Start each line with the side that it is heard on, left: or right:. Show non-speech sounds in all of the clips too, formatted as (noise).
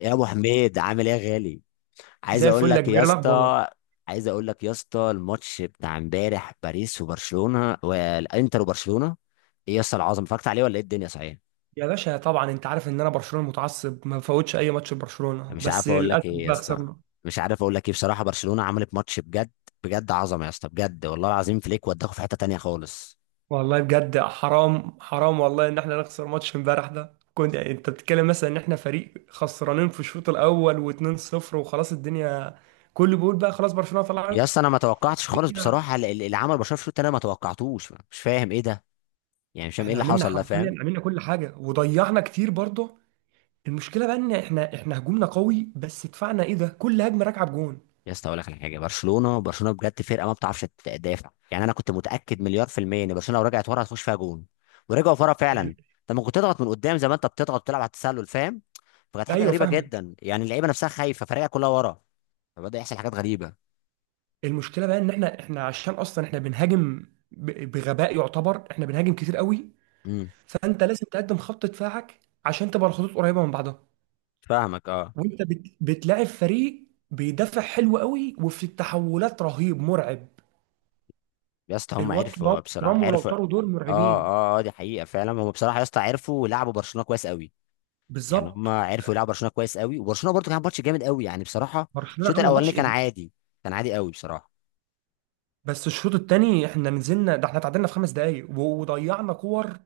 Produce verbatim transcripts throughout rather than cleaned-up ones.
left: يا ابو حميد، عامل ايه يا غالي؟ عايز
right: زي
left: اقول
right: الفل يا
left: لك
right: كبير،
left: يا
right: إيه الاخبار؟
left: اسطى. عايز اقول لك يا اسطى، الماتش بتاع امبارح، باريس وبرشلونه والانتر وبرشلونه، ايه يا اسطى العظمه؟ اتفرجت عليه ولا ايه الدنيا صحيح؟
right: يا باشا طبعا انت عارف ان انا برشلونه متعصب، ما بفوتش اي ماتش لبرشلونه،
left: مش
right: بس
left: عارف اقول لك
right: للاسف
left: ايه يا
right: بقى
left: اسطى.
right: خسرنا.
left: مش عارف اقول لك ايه، بصراحه برشلونه عملت ماتش بجد. بجد عظمه يا اسطى، بجد والله العظيم. فليك وداكوا في حته تانية خالص.
right: والله بجد حرام، حرام والله ان احنا نخسر ماتش امبارح ده، كنت يعني انت بتتكلم مثلا ان احنا فريق خسرانين في الشوط الاول و2-0 وخلاص، الدنيا كله بيقول بقى خلاص برشلونه
left: يا
right: طلعت.
left: اسطى انا ما توقعتش خالص،
right: نرجع.
left: بصراحه ال- ال- اللي عمل برشلونه في الشوط التاني أنا ما توقعتوش، مش فاهم ايه ده. يعني مش فاهم ايه
right: احنا
left: اللي
right: عملنا
left: حصل ده، فاهم؟
right: حرفيا، عملنا كل حاجه وضيعنا كتير برضه. المشكله بقى ان احنا احنا هجومنا قوي، بس دفاعنا ايه ده، كل هجمه راكعه بجون.
left: يا اسطى اقول لك على حاجه، برشلونه برشلونه بجد فرقه ما بتعرفش تدافع. يعني انا كنت متاكد مليار في الميه ان برشلونه لو رجعت ورا هتخش فيها جون. ورجعوا ورا فعلا.
right: يعني-
left: انت ممكن تضغط من قدام زي ما انت بتضغط، بتلعب على التسلل، فاهم؟ فكانت حاجه
right: ايوه
left: غريبه
right: فاهمك.
left: جدا، يعني اللعيبه نفسها خايفه، فريقها كلها ورا. فبدا يحصل حاجات غريبه.
right: المشكله بقى ان احنا احنا عشان اصلا احنا بنهاجم ب- بغباء، يعتبر احنا بنهاجم كتير قوي.
left: امم.
right: فانت لازم تقدم خط دفاعك عشان تبقى الخطوط قريبه من بعضها.
left: فاهمك اه.
right: وانت بت... بتلاعب فريق بيدافع حلو قوي، وفي التحولات رهيب مرعب.
left: يا اسطى هم
right: الواد ترام
left: عرفوا بصراحه،
right: ترام ولو
left: عرفوا اه.
right: طاروا دول مرعبين.
left: اه اه، دي حقيقه فعلا. هم بصراحه يا اسطى عرفوا يلعبوا برشلونه كويس قوي. يعني هم
right: بالظبط.
left: عرفوا يلعبوا برشلونه كويس قوي. وبرشلونه برضو كان ماتش جامد قوي، يعني بصراحه.
right: برشلونه
left: الشوط
right: عامله
left: الاولاني
right: ماتش
left: كان
right: إيه؟
left: عادي، كان عادي قوي بصراحه.
right: بس الشوط الثاني احنا نزلنا، ده احنا اتعادلنا في خمس دقائق و- وضيعنا كور.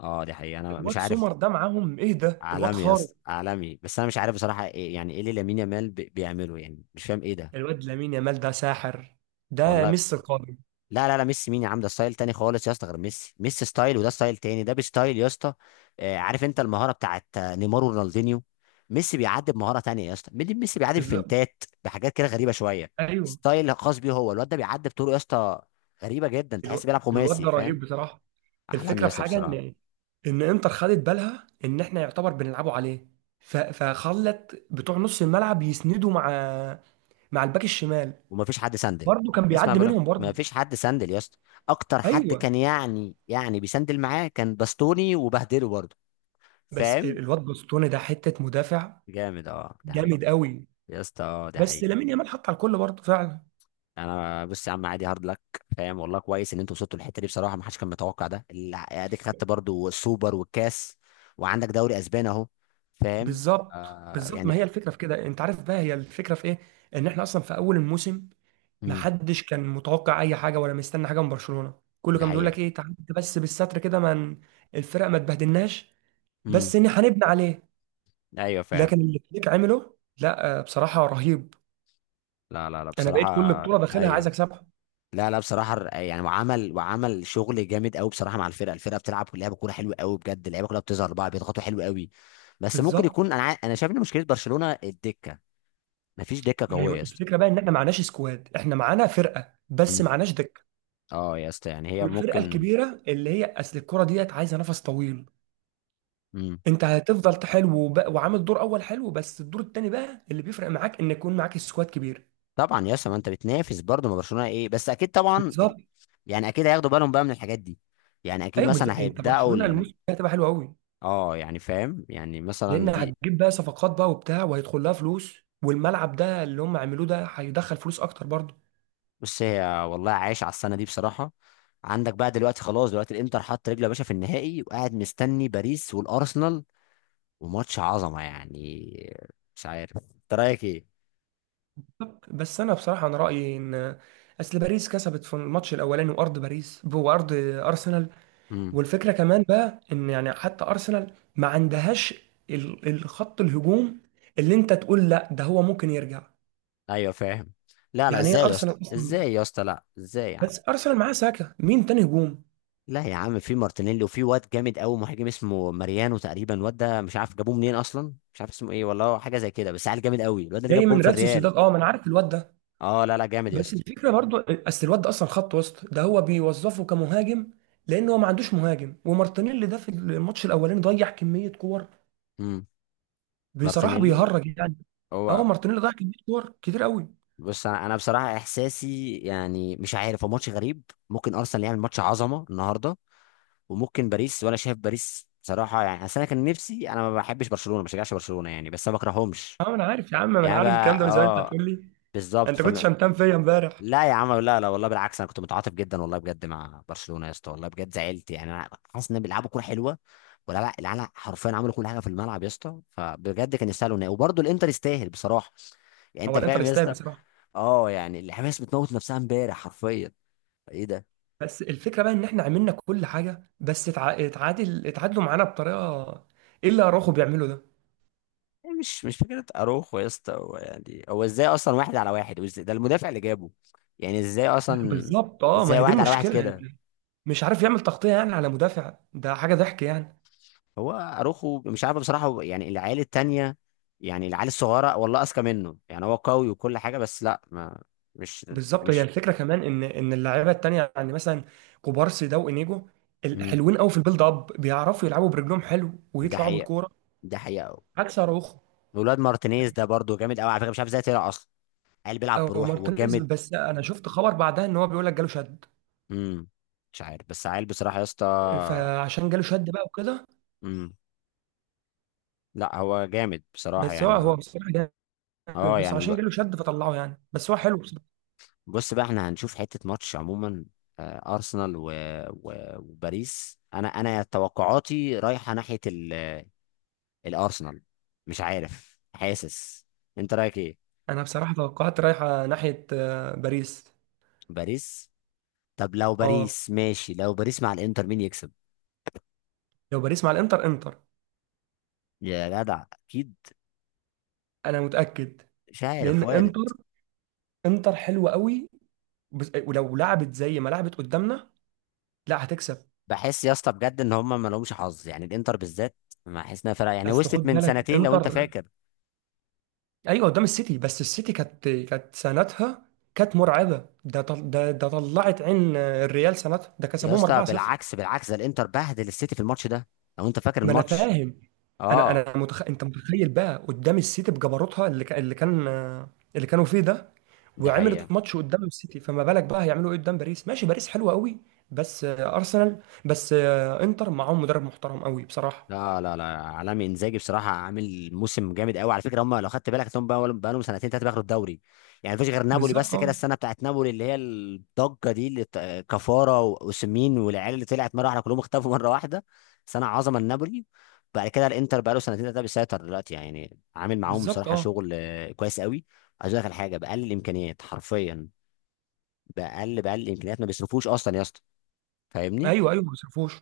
left: اه، دي حقيقة انا مش
right: الواد
left: عارف.
right: سومر ده معاهم ايه ده، الواد
left: عالمي يا اسطى،
right: خارق.
left: عالمي. بس انا مش عارف بصراحة إيه يعني ايه اللي لامين يامال بي- بيعمله، يعني مش فاهم ايه ده.
right: الواد لامين يامال ده ساحر، ده
left: والله،
right: ميسي القادم.
left: لا لا لا، ميسي مين يا عم؟ ده ستايل تاني خالص يا اسطى. غير ميسي، ميسي ستايل، وده ستايل تاني، ده بستايل يا اسطى. آه، عارف انت المهارة بتاعت آه، نيمار ورونالدينيو. ميسي بيعدي بمهارة تانية يا اسطى، ميدي- ميسي بيعدي بفنتات، بحاجات كده غريبة شوية.
right: ايوه.
left: ستايل خاص بيه هو. الواد ده بيعدي بطرق يا اسطى غريبة جدا، تحس
right: الو...
left: بيلعب
right: الواد
left: خماسي،
right: ده
left: فاهم؟
right: رهيب بصراحه.
left: عالمي
right: الفكره
left: يا
right: في
left: اسطى
right: حاجه
left: بصراحة.
right: ان ان انتر خدت بالها ان احنا يعتبر بنلعبوا عليه. ف... فخلت بتوع نص الملعب يسندوا مع مع الباك الشمال.
left: وما فيش حد سندل.
right: برضه كان
left: اسمع،
right: بيعدي
left: بقولك
right: منهم
left: ما
right: برضه.
left: فيش حد سندل يا اسطى. اكتر حد
right: ايوه.
left: كان يعني يعني بيسندل معاه كان باستوني، وبهدله برضه،
right: بس ال-
left: فاهم؟
right: الواد بوستوني ده حته مدافع،
left: جامد اه، ده حقيقي.
right: جامد قوي.
left: يا اسطى اه، ده
right: بس
left: حقيقي.
right: لامين يامال حط على الكل برضه فعلا.
left: انا بص يا عم، عادي، هارد لك. فاهم والله. كويس ان انتوا وصلتوا للحته دي بصراحه، ما حدش كان متوقع. ده ال- اديك خدت برضه السوبر والكاس، وعندك دوري اسباني اهو، فاهم؟
right: بالظبط،
left: آه
right: بالظبط. ما هي
left: يعني.
right: الفكره في كده، انت عارف بقى هي الفكره في ايه؟ ان احنا اصلا في اول الموسم،
left: امم.
right: محدش كان متوقع اي حاجه ولا مستني حاجه من برشلونه. كله
left: ده
right: كان بيقول
left: حقيقي.
right: لك ايه، تعدي بس بالستر كده من الفرق، ما تبهدلناش،
left: امم.
right: بس ان هنبني عليه.
left: ايوه فاهم.
right: لكن اللي فليك عمله، لا آه، بصراحه رهيب.
left: لا لا لا،
right: انا بقيت كل
left: بصراحه.
right: بطوله داخلها عايز
left: ايوه.
right: اكسبها.
left: لا لا بصراحه، الر- يعني وعمل وعمل شغل جامد قوي بصراحه مع الفرقه الفرقه بتلعب لعبه كوره حلوه قوي بجد. اللعيبه كلها بتظهر بقى، بيضغطوا حلو قوي. بس ممكن
right: بالظبط.
left: يكون انا عا- انا شايف ان مشكله برشلونه الدكه. مفيش دكه
right: ما هي
left: قويه يا اسطى.
right: الفكره بقى ان احنا معناش سكواد، احنا معانا فرقه بس
left: امم.
right: معناش دكه.
left: اه يا اسطى يعني هي
right: والفرقه
left: ممكن.
right: الكبيره اللي هي اصل الكره ديت عايزه نفس طويل.
left: امم.
right: انت هتفضل حلو وب- وعامل دور اول حلو، بس الدور التاني بقى اللي بيفرق معاك ان يكون معاك سكواد كبير.
left: طبعا يا اسطى، ما انت بتنافس برضه، ما برشلونه ايه؟ بس اكيد طبعا ال-
right: بالظبط.
left: يعني اكيد هياخدوا بالهم بقى من الحاجات دي. يعني اكيد
right: ايوه بالظبط،
left: مثلا
right: انت
left: هيبداوا
right: برشلونه
left: ال...
right: الموسم ده هتبقى حلو قوي،
left: اه يعني فاهم، يعني
right: لان
left: مثلا دي.
right: هتجيب بقى صفقات بقى وبتاع وهيدخل لها فلوس. والملعب ده اللي هم عملوه ده هيدخل فلوس اكتر برضه.
left: بص هي، والله عايش على السنه دي بصراحه. عندك بقى دلوقتي خلاص، دلوقتي الانتر حط رجله يا باشا في النهائي، وقاعد مستني باريس والارسنال، وماتش عظمه يعني. مش عارف انت رايك ايه.
right: بالظبط. بس انا بصراحه انا رايي ان اصل باريس كسبت في الماتش الاولاني، وارض باريس وارض ارسنال.
left: امم.
right: والفكره كمان بقى ان يعني حتى ارسنال ما عندهاش ال- الخط الهجوم اللي انت تقول لا ده هو ممكن يرجع.
left: ايوه فاهم. لا لا،
right: يعني ايه
left: ازاي يا اسطى؟
right: ارسنال اصلا،
left: ازاي يا اسطى؟ لا، ازاي يا
right: بس
left: عم؟
right: ارسنال معاه ساكا، مين تاني هجوم؟
left: لا يا عم، في مارتينيلي، وفي واد جامد قوي مهاجم اسمه ماريانو تقريبا. الواد ده مش عارف جابوه منين اصلا، مش عارف اسمه ايه والله، هو حاجه زي كده. بس عيل جامد قوي، الواد اللي جاب
right: جاي
left: جون
right: من
left: في
right: ريال
left: الريال.
right: سوسيداد، اه ما انا عارف الواد ده.
left: اه لا لا، جامد يا
right: بس
left: اسطى.
right: الفكره برضو، اصل الواد ده اصلا خط وسط، ده هو بيوظفه كمهاجم لان هو ما عندوش مهاجم. ومارتينيلي ده في الماتش الاولاني ضيع كميه كور،
left: امم.
right: بصراحه
left: مارتينيلي،
right: بيهرج يعني. اه،
left: هو.
right: مارتينيلي ضيع كميه كور كتير قوي.
left: بص انا انا بصراحه احساسي يعني مش عارف، هو ماتش غريب. ممكن ارسنال يعمل ماتش عظمه النهارده، وممكن باريس. ولا شايف باريس بصراحه يعني. اصل انا كان نفسي، انا ما بحبش برشلونه، ما بشجعش برشلونه يعني، بس انا ما بكرههمش.
right: اه انا عارف يا عم، ما انا
left: يعني
right: عارف الكلام ده
left: بقى
right: من زمان، انت
left: اه.
right: هتقول لي
left: بالظبط
right: انت كنت
left: فم...
right: شمتان فيا امبارح.
left: لا يا عم، لا لا والله بالعكس، انا كنت متعاطف جدا والله بجد مع برشلونه يا اسطى. والله بجد زعلت يعني انا، حاسس ان بيلعبوا كوره حلوه. ولا لا، العيال حرفيا عملوا كل حاجه في الملعب يا اسطى، فبجد كان يستاهلوا إن- وبرضه الانتر يستاهل بصراحه. يعني
right: هو
left: انت
right: الانتر
left: فاهم يا
right: يستاهل
left: اسطى؟
right: بصراحه.
left: اه يعني، الحماس بتموت نفسها امبارح حرفيا. ايه ده.
right: بس الفكره بقى ان احنا عملنا كل حاجه، بس اتع- اتعادل اتعادلوا معانا بطريقه، ايه اللي اراخو بيعمله ده؟
left: إيه، مش مش فكره اروخو يا اسطى. هو يعني هو ازاي اصلا واحد على واحد، وازاي ده المدافع اللي جابه؟ يعني ازاي اصلا؟
right: بالظبط اه، ما
left: ازاي
right: هي دي
left: واحد على واحد
right: المشكله
left: كده؟
right: يعني. مش عارف يعمل تغطيه يعني على مدافع، ده حاجه ضحك يعني.
left: هو اروخو مش عارف بصراحه هو، يعني العيال التانية، يعني العيال الصغيره والله اذكى منه يعني. هو قوي وكل حاجه بس لا ما، مش
right: بالظبط. هي
left: مش
right: الفكره كمان ان ان اللعيبه التانيه يعني مثلا كوبارسي ده وانيجو، ال-
left: مم.
right: حلوين قوي في البيلد اب، بيعرفوا يلعبوا برجلهم حلو
left: ده
right: ويطلعوا
left: حقيقه.
right: بالكوره.
left: ده حقيقه أوي.
right: عكس اراوخو
left: ولاد مارتينيز ده برضو جامد قوي على فكره، مش عارف ازاي طلع اصلا. عيل بيلعب
right: او
left: بروح
right: مارتينيز.
left: وجامد.
right: بس انا شفت خبر بعدها ان هو بيقول لك جاله شد،
left: امم. مش عارف، بس عيل بصراحه يا اسطى.
right: فعشان جاله شد بقى وكده.
left: امم. لا هو جامد بصراحة
right: بس هو
left: يعني.
right: هو بصراحه جامد،
left: اه
right: بس
left: يعني الو...
right: عشان جاله شد فطلعه يعني، بس هو حلو بصراحه.
left: بص بقى، احنا هنشوف حتة ماتش عموما. آه، أرسنال و... و... وباريس. أنا أنا توقعاتي رايحة ناحية ال... الأرسنال. مش عارف، حاسس. أنت رأيك إيه؟
right: انا بصراحه توقعات رايحه ناحيه آه، باريس.
left: باريس. طب لو
right: اه.
left: باريس ماشي، لو باريس مع الإنتر مين يكسب؟
right: لو باريس مع الانتر، انتر.
left: يا جدع أكيد.
right: انا متاكد.
left: مش عارف،
right: لان
left: وارد.
right: انتر انتر حلوه قوي، بس- ولو لعبت زي ما لعبت قدامنا، لا هتكسب.
left: بحس يا اسطى بجد إن هما ما لهمش حظ يعني، الإنتر بالذات. ما حاسس إنها فرقة يعني،
right: اصل خد
left: وصلت من
right: بالك
left: سنتين لو أنت
right: انتر،
left: فاكر.
right: ايوه قدام السيتي، بس السيتي كانت كانت سنتها كانت مرعبه، ده طل... ده ده طلعت عين الريال سنتها، ده
left: يا
right: كسبوهم
left: اسطى
right: اربعة صفر.
left: بالعكس، بالعكس، ده الانتر بهدل السيتي في الماتش ده، لو انت فاكر
right: ما انا
left: الماتش.
right: فاهم. انا
left: اه.
right: انا متخ... انت متخيل بقى قدام السيتي بجبروتها، اللي ك... اللي كان اللي كانوا فيه ده،
left: دي
right: وعملت
left: حقيقه.
right: ماتش قدام السيتي، فما بالك بقى هيعملوا ايه قدام باريس؟ ماشي، باريس حلوه قوي، بس ارسنال، بس انتر معاهم مدرب محترم قوي بصراحه.
left: لا لا لا، عالمي انزاجي بصراحه، عامل موسم جامد قوي على فكره. هم لو خدت بالك هم بقى لهم سنتين ثلاثه بياخدوا الدوري. يعني مفيش غير نابولي
right: بالظبط
left: بس كده،
right: اه.
left: السنه بتاعت نابولي اللي هي الضجه دي اللي ت- كفاره واوسيمين والعيال اللي طلعت مره واحده، كلهم اختفوا مره واحده. سنه عظمه لنابولي. بعد كده الانتر بقى له سنتين ثلاثه بيسيطر دلوقتي، يعني عامل معاهم
right: بالظبط
left: بصراحه
right: اه.
left: شغل آه، كويس قوي. عايز اقول لك على حاجه، باقل الامكانيات حرفيا. باقل باقل الامكانيات، ما بيصرفوش اصلا يا اسطى، فاهمني؟
right: ايوه ايوه، ما صرفوش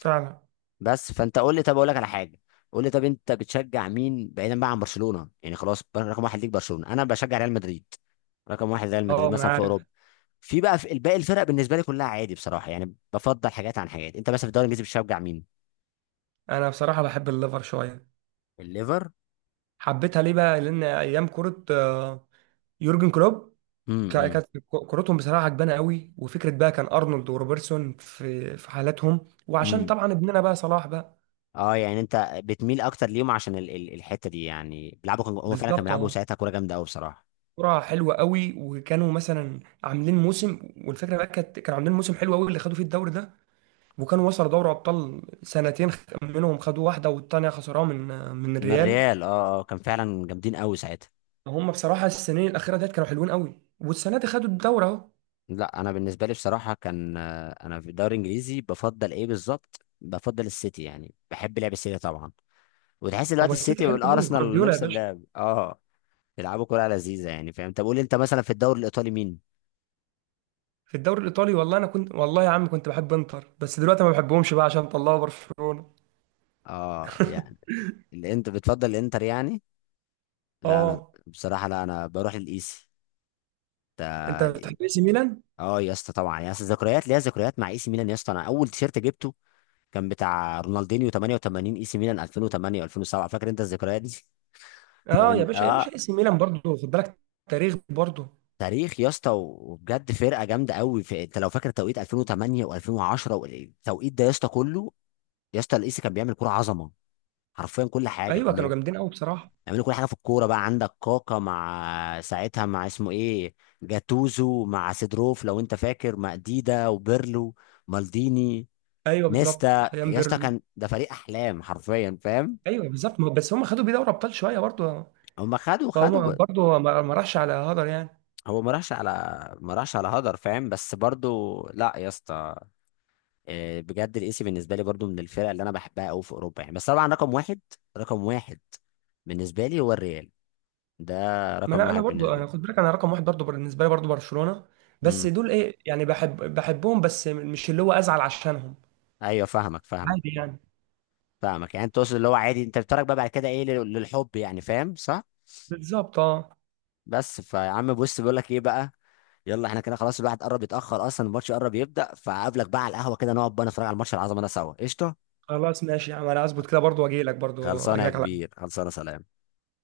right: فعلا.
left: بس فانت قول لي، طب اقول لك على حاجه، قول لي، طب انت بتشجع مين بعيدا بقى عن برشلونه؟ يعني خلاص رقم واحد ليك برشلونه. انا بشجع ريال مدريد. رقم واحد ريال مدريد
right: اه ما
left: مثلا
right: انا
left: في اوروبا.
right: عارف.
left: في بقى في باقي الفرق بالنسبه لي كلها عادي بصراحه، يعني بفضل حاجات عن حاجات. انت مثلا في الدوري الانجليزي بتشجع مين؟
right: انا بصراحه بحب الليفر شويه.
left: الليفر.
right: حبيتها ليه بقى؟ لان ايام كره آه، يورجن كلوب، كا-
left: امم.
right: كانت كورتهم بصراحه عجبانه قوي، وفكره بقى كان ارنولد وروبرتسون في في حالاتهم، وعشان
left: امم.
right: طبعا ابننا بقى صلاح بقى.
left: اه يعني انت بتميل اكتر ليهم عشان ال ال الحته دي. يعني بيلعبوا، كان هو فعلا كان
right: بالظبط
left: بيلعبوا
right: اه.
left: ساعتها كوره جامده قوي بصراحه.
right: كره حلوه قوي، وكانوا مثلا عاملين موسم. والفكره بقى كانت كانوا عاملين موسم حلو قوي اللي خدوا فيه الدوري ده، وكانوا وصلوا دوري ابطال سنتين، خ- منهم خدوا واحده والتانيه خسروها من آه، من
left: من
right: الريال.
left: الريال. اه اه، كان فعلا جامدين قوي ساعتها.
right: هم بصراحه السنين الاخيره ديت كانوا حلوين قوي، والسنه دي خدوا الدوري اهو.
left: لا انا بالنسبه لي بصراحه كان آه، انا في الدوري الانجليزي بفضل ايه بالظبط، بفضل السيتي يعني، بحب لعب السيتي طبعا. وتحس
right: هو
left: دلوقتي
right: السيتي
left: السيتي
right: حلو قوي،
left: والارسنال
right: جوارديولا يا
left: نفس
right: باشا.
left: اللعب اه. بيلعبوا كوره لذيذه يعني، فاهم؟ طب قول لي انت مثلا في الدوري الايطالي مين؟
right: في الدوري الايطالي، والله انا كنت، والله يا عم كنت بحب انتر، بس دلوقتي ما بحبهمش بقى عشان طلعوا برشلونة.
left: اه يعني
right: (laughs)
left: اللي انت بتفضل الانتر يعني. لا انا
right: اه.
left: بصراحه، لا انا بروح للايسي
right: انت
left: ده.
right: بتحب اي سي ميلان.
left: اه يا اسطى طبعا يا اسطى، ذكريات ليا ذكريات مع اي سي ميلان يا اسطى. انا اول تيشيرت جبته كان بتاع رونالدينيو تمانية وتمانين اي سي ميلان الفين وتمانية و2007، فاكر انت الذكريات دي؟ (laughs)
right: اه يا
left: فمن
right: باشا يا باشا،
left: اه.
right: اي سي ميلان برضه خد بالك، تاريخ برضه.
left: تاريخ يا اسطى، و- وبجد فرقه جامده قوي في، انت لو فاكر توقيت الفين وتمانية و2010 والتوقيت ده يا اسطى كله. يا اسطى القيسي كان بيعمل كوره عظمه، حرفيا كل حاجه
right: ايوه
left: كان
right: كانوا
left: بيعمل.
right: جامدين قوي بصراحة.
left: بيعملوا كل حاجه في الكوره. بقى عندك كاكا مع ساعتها مع اسمه ايه، جاتوزو مع سيدروف لو انت فاكر، مع ديدا وبيرلو، مالديني،
right: ايوه بالظبط،
left: نيستا
right: ايام
left: يا اسطى.
right: بيرلي.
left: كان ده فريق احلام حرفيا، فاهم؟
right: ايوه بالظبط، ما- بس هم خدوا بيه دوري ابطال شوية برضه،
left: هم خدوا خدوا
right: فهم
left: ب...
right: برضه ما ما راحش على هدر يعني.
left: هو ما راحش على، ما راحش على هدر، فاهم؟ بس برضو لا يا اسطى، آه، بجد الاسي بالنسبه لي برضو من الفرق اللي انا بحبها قوي في اوروبا يعني. بس طبعا رقم واحد، رقم واحد بالنسبه لي هو الريال ده،
right: ما
left: رقم
right: انا انا
left: واحد
right: برضه
left: بالنسبه لي.
right: انا خد بالك، انا رقم واحد برضه بالنسبة لي، برضه برشلونة. بس
left: امم.
right: دول ايه يعني، بحب بحبهم، بس مش اللي هو ازعل عشانهم.
left: ايوه فاهمك فاهمك
right: عادي يعني.
left: فاهمك. يعني انت تقصد اللي هو عادي، انت بتتفرج بقى بعد كده ايه لل- للحب يعني، فاهم صح؟
right: بالظبط اه.
left: بس فيا عم بص، بيقول لك ايه بقى، يلا احنا كده خلاص، الواحد قرب يتاخر اصلا، الماتش قرب يبدا، فقابلك بقى على القهوه كده، نقعد بقى نتفرج على الماتش العظمه ده سوا قشطه.
right: خلاص ماشي يا عم، انا هظبط كده برضو واجي لك برضو
left: خلصانه
right: اجي
left: يا
right: لك على.
left: كبير، خلصانه، سلام.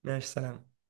right: ماشي، سلام.